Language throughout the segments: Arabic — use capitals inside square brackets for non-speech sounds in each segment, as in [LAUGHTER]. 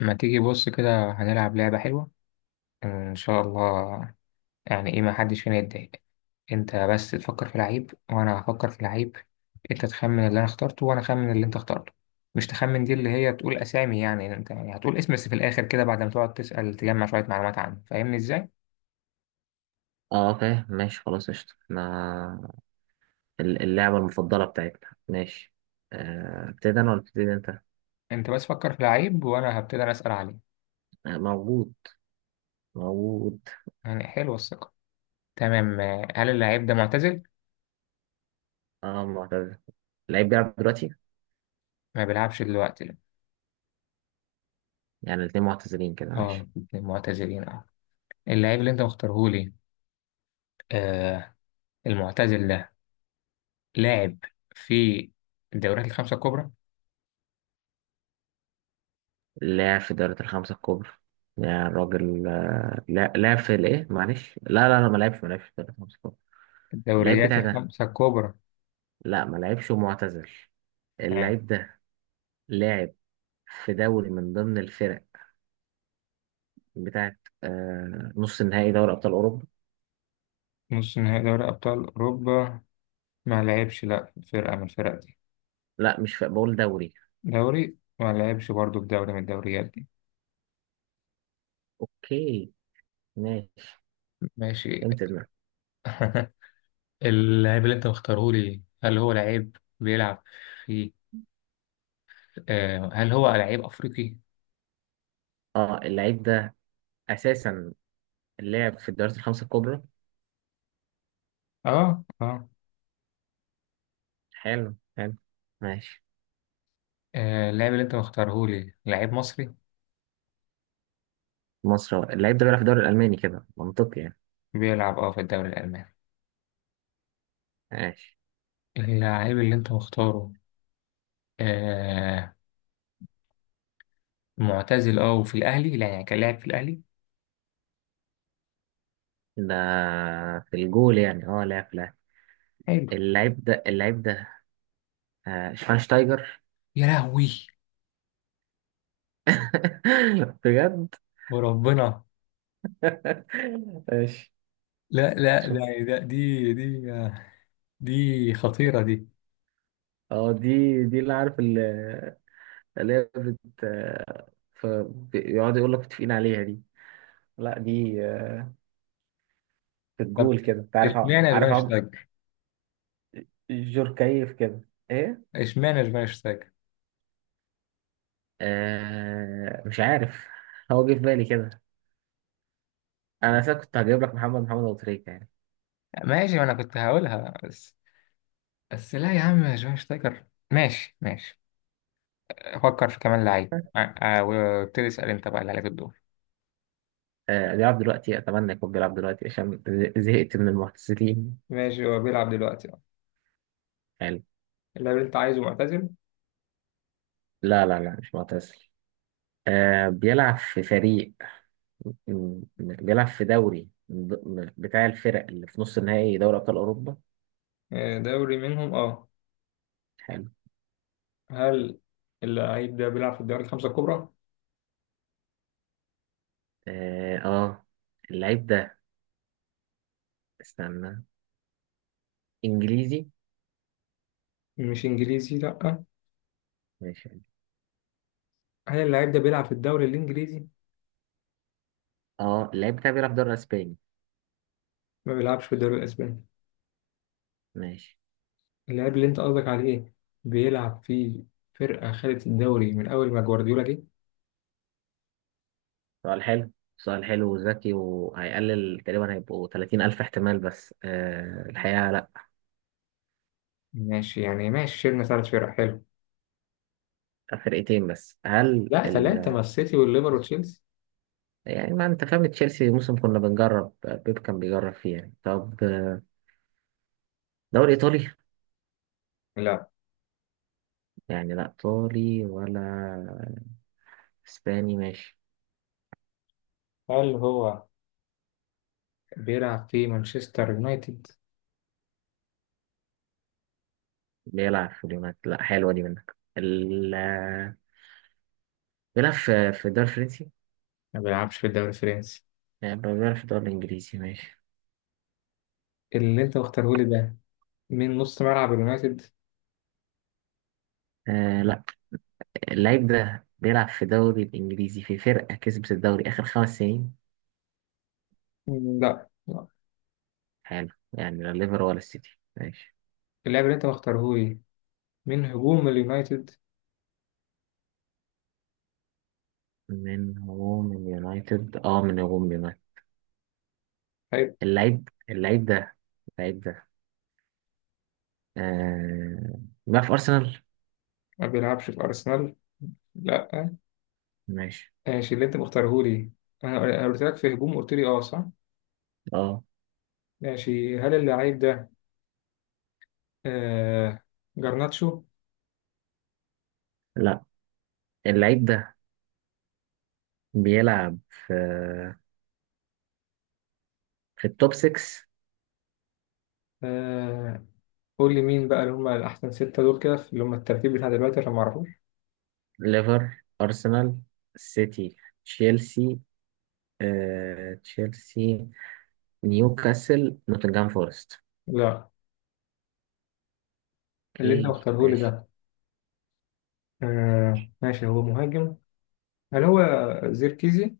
ما تيجي بص كده، هنلعب لعبة حلوة. آه، إن شاء الله. يعني إيه؟ ما حدش فينا يتضايق. أنت بس تفكر في لعيب وأنا هفكر في لعيب. أنت تخمن اللي أنا اخترته وأنا أخمن اللي أنت اخترته. مش تخمن دي اللي هي تقول أسامي، يعني أنت يعني هتقول اسم بس في الآخر كده بعد ما تقعد تسأل تجمع شوية معلومات عنه، فاهمني إزاي؟ اه فاهم ماشي خلاص قشطة ما اللعبة المفضلة بتاعتنا ماشي. ابتدي انا ولا ابتدي انت؟ أنت بس فكر في لعيب وأنا هبتدي أنا أسأل عليه. موجود موجود. يعني حلوة الثقة. تمام. هل اللعيب ده معتزل؟ اه معتزل. اللعيب بيلعب دلوقتي. ما بيلعبش دلوقتي، لا. يعني الاتنين معتزلين كده أه. ماشي. معتزلين، أه. اللعيب اللي أنت مختارهولي. آه. المعتزل ده. لاعب في الدوريات الخمسة الكبرى. لاعب في دوري الخمسة الكبرى. يعني الراجل لا لاعب في الايه معلش لا لا لا ما لعبش ما لعبش في دوري الخمسة الكبرى. اللعيب الدوريات بتاعي ده الخمسة الكبرى. لا ما لعبش ومعتزل. تمام. اللعيب ده لاعب في دوري من ضمن الفرق بتاعت نص النهائي دوري أبطال أوروبا. نص نهائي دوري أبطال أوروبا. ما لعبش لا في فرقة من الفرق دي. لا مش في بقول دوري. دوري، ما لعبش برضه في دوري من الدوريات دي. اوكي ماشي. ماشي. فهمت دماغك. [LAUGHS] اللاعب اللي أنت مختاره لي، هل هو لعيب بيلعب في آه هل هو لعيب أفريقي؟ اه اللعيب ده اساسا لعب في الدوريات الخمسه الكبرى. آه، آه. حلو حلو ماشي. آه، اللاعب اللي أنت مختاره لي لعيب مصري. مصر هو. اللعيب ده بيلعب في الدوري الالماني كده منطقي يعني. بيلعب في الدوري الألماني. ماشي. اللاعب اللي أنت مختاره. آه. معتزل اه، وفي الاهلي لا، يعني كان لاعب في الاهلي. ده في الجول يعني اه لعب. حلو. اللعيب ده شفاينشتايجر. يا لهوي. [LAUGHS] بجد. وربنا. [LAUGHS] ماشي. لا، لا، شوف ده. دي، دي خطيره دي. اه دي اللي عارف اللي هي بيقعدوا يقول لك متفقين عليها دي. لا دي في طب، الجول كده انت عارف اشمعنى عارف شفاينشتايجر؟ جوركايف كده ايه. اشمعنى شفاينشتايجر؟ مش عارف. هو جه في بالي كده. انا اساسا كنت هجيب لك محمد ابو تريكة يعني. ماشي، ما انا كنت هقولها بس. بس لا يا عم، شفاينشتايجر، ماشي ماشي. فكر في كمان لعيب، وابتدي اسال انت بقى، اللي عليك الدور. بيلعب دلوقتي اتمنى يكون بيلعب دلوقتي عشان زهقت من المعتزلين ماشي، هو بيلعب دلوقتي، اه. يعني. اللاعب اللي انت عايزه معتزل؟ لا لا لا مش معتزل. بيلعب في فريق بيلعب في دوري بتاع الفرق اللي في نص النهائي دوري ابطال اوروبا. آه، دوري منهم، اه. حلو. هل اللعيب ده بيلعب في الدوري الخمسة الكبرى؟ اه اللعيب ده استنى انجليزي مش انجليزي، لا. ماشي. هل اللاعب ده بيلعب في الدوري الانجليزي؟ اه اللعيب بتاعي بيلعب دوري اسباني. ما بيلعبش في الدوري الاسباني. ماشي. اللاعب اللي انت قصدك عليه بيلعب في فرقه خدت الدوري من اول ما جوارديولا جه. سؤال حلو. سؤال حلو وذكي وهيقلل تقريبا هيبقوا 30 ألف احتمال بس آه الحقيقة لا. ماشي يعني، ماشي، شيلنا ثلاث فرق، حلو. فرقتين بس هل لا ثلاثه، ما السيتي والليفر وتشيلسي. يعني ما انت فاهم تشيلسي موسم كنا بنجرب بيب كان بيجرب فيه يعني. طب دوري ايطالي. لا. يعني لا ايطالي ولا اسباني ماشي. هل هو بيلعب في مانشستر يونايتد؟ بيلعب في اليونايتد لا حلوة دي منك بيلعب في الدوري الفرنسي. ما بيلعبش في الدوري الفرنسي. يعني بيلعب في الدوري الانجليزي ماشي. اللي انت مختارهولي ده من نص ملعب اليونايتد. آه لا اللعيب ده بيلعب في الدوري الإنجليزي في فرقة كسبت الدوري آخر خمس سنين. لا، لا. حلو يعني لا ليفر ولا السيتي ماشي. اللاعب اللي انت مختارهولي من هجوم اليونايتد. من هو من يونايتد. طيب. اللعيب ده اللعيب ده آه بيلعب في أرسنال. ما بيلعبش في أرسنال، لا. ماشي. ماشي. اللي أنت مختاره لي، أنا قلت لك في هجوم، قلت لي أه، صح. اه ماشي، هل اللعيب ده آه جرناتشو؟ لا اللعيب ده بيلعب في التوب 6. آه، قول لي مين بقى اللي هم الأحسن ستة دول كده، اللي هم الترتيب بتاع دلوقتي عشان ما أعرفوش. ليفر أرسنال سيتي تشيلسي تشيلسي نيوكاسل نوتنغهام فورست. لا. اللي أنت اوكي مختاره لي ماشي. ده. آه، ماشي، هو مهاجم. هل هو زيركيزي؟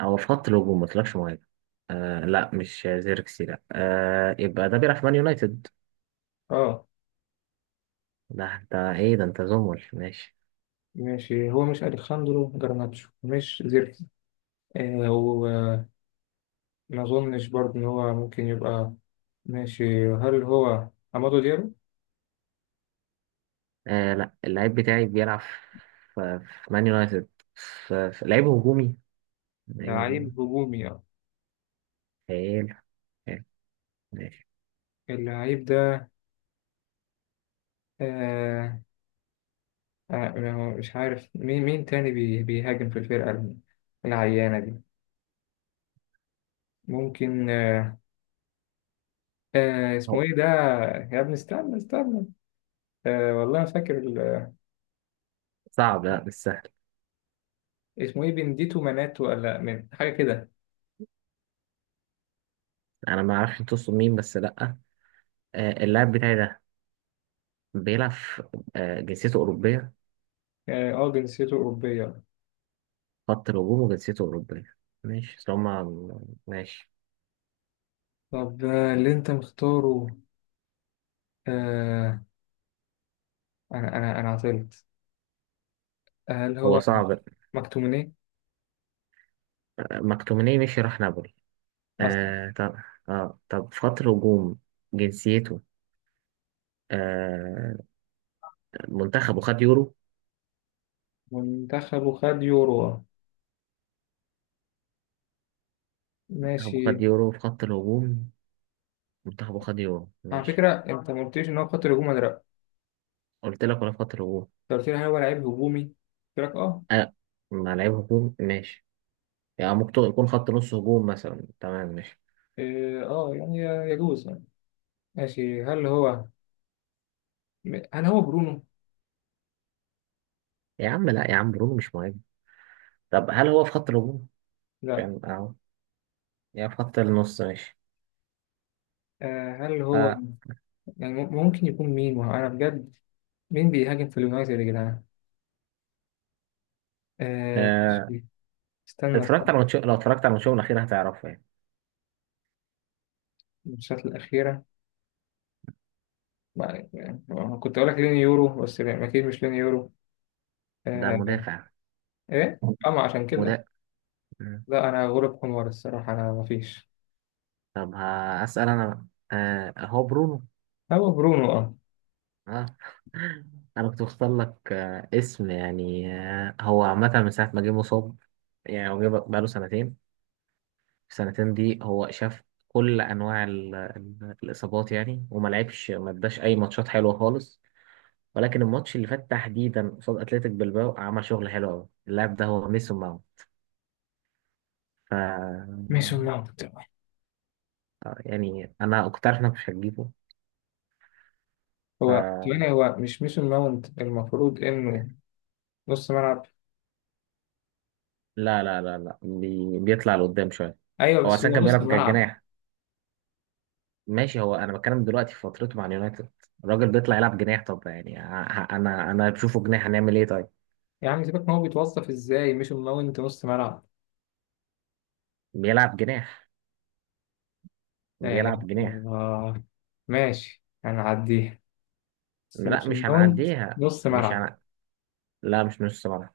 هو في خط الهجوم ما طلعش مهاجم. آه لا مش زيركسي لا آه يبقى ده بيلعب في مان يونايتد. أه. ده انت ايه ده انت زمل ماشي. ماشي، هو مش أليخاندرو جرناتشو، مش زيركيزي. آه. ما أظنش برضه إن هو ممكن يبقى. ماشي، هل هو عمادو ديالو؟ آه لا اللعيب بتاعي بيلعب في مان يونايتد. في لعيب هجومي. لعيب هجومي. لعيب هجومي، اه. حلو حلو ماشي. اللعيب ده. آه. آه، ما هو مش عارف مين تاني بيهاجم في الفرقة العيانة دي. ممكن، آه. آه، اسمه هو ايه ده؟ يا ابني، استنى استنى. آه، والله ما فاكر. صعب لا مش سهل. اسمه ايه؟ بنديتو مناتو، ولا من حاجة كده؟ انا ما اعرفش تقصد مين بس لا. آه اللاعب بتاعي ده بيلعب في- جنسيته اوروبيه. اه. آه، جنسيته أوروبية. خط الهجوم وجنسيته اوروبيه ماشي اصل هما ماشي. طب، اللي انت مختاره. آه، انا عطلت. هل هو هو صعب. مكتوميني؟ مكتوميني مشي راح نابولي. اصلا. آه طب. اه طب خط الهجوم. جنسيته آه منتخبه خد يورو. منتخبه خد يورو، آه. منتخبه ماشي. خد يورو في خط الهجوم. منتخبه خد يورو على ماشي. فكره انت ما قلتليش ان هو خط الهجوم ولا لا. قلت لك ولا في خط الهجوم. انت قلت لي هل هو لعيب هجومي، قلت لك اه. آه مع لعيب هجوم ماشي. يعني ممكن يكون خط نص هجوم مثلا تمام ماشي. إيه، اه يعني. يجوز يعني. ماشي، هل هو برونو؟ يا عم لا يا عم برونو مش مهم. طب هل هو في خط الهجوم؟ لا. كان اهو يا في خط النص ماشي. آه، هل هو. آه يعني ممكن يكون مين؟ ما هو انا بجد، مين بيهاجم في اليونايتد يا جدعان؟ آه، آه ماشي. استنى اتفرجت استنى. على ماتش لو اتفرجت على ماتشهم الأخير هتعرفه يعني. الماتشات الاخيره. يعني، كنت اقول لك لين يورو بس لا، اكيد مش لين يورو. ده آه. مدافع. ايه. اما عشان كده. مدافع. لا، انا غلب حمار الصراحه، انا مفيش. طب هسأل أنا بقى. آه هو برونو. هو برونو، اه. آه. [LAUGHS] أنا كنت بختار لك اسم يعني هو عامة من ساعة ما جه مصاب يعني. هو جه بقاله سنتين. السنتين دي هو شاف كل أنواع الإصابات يعني وما لعبش ما اداش أي ماتشات حلوة خالص. ولكن الماتش اللي فات تحديدا قصاد أتلتيك بلباو عمل شغل حلو أوي. اللاعب ده هو ميسون ماونت. ف ميسون ماونت. يعني أنا كنت عارف إنك مش هتجيبه. هو يعني هو مش ميسون ماونت؟ المفروض انه نص ملعب. لا لا لا لا بيطلع لقدام شويه. ايوه، هو بس اصلا هو كان نص بيلعب ملعب. جناح ماشي. هو انا بتكلم دلوقتي في فترته مع اليونايتد. الراجل بيطلع يلعب جناح طب يعني انا بشوفه جناح هنعمل ايه طيب. يعني سيبك، ما هو بيتوظف ازاي ميسون ماونت نص ملعب. بيلعب جناح. لا اله بيلعب الا جناح. الله. ماشي، هنعديها. بس لا ميسون مش ماونت هنعديها. نص مش ملعب. هن... لا مش نص ملعب.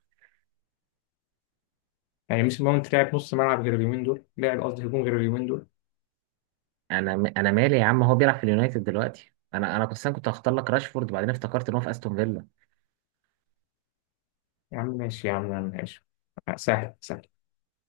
يعني ميسون ماونت لعب نص ملعب غير اليومين دول، لعب قصدي هجوم غير اليومين دول. انا مالي يا عم هو بيلعب في اليونايتد دلوقتي. انا كنت هختار لك راشفورد بعدين افتكرت ان هو في استون فيلا. يا عم ماشي يا عم، يا عم ماشي. آه، سهل سهل.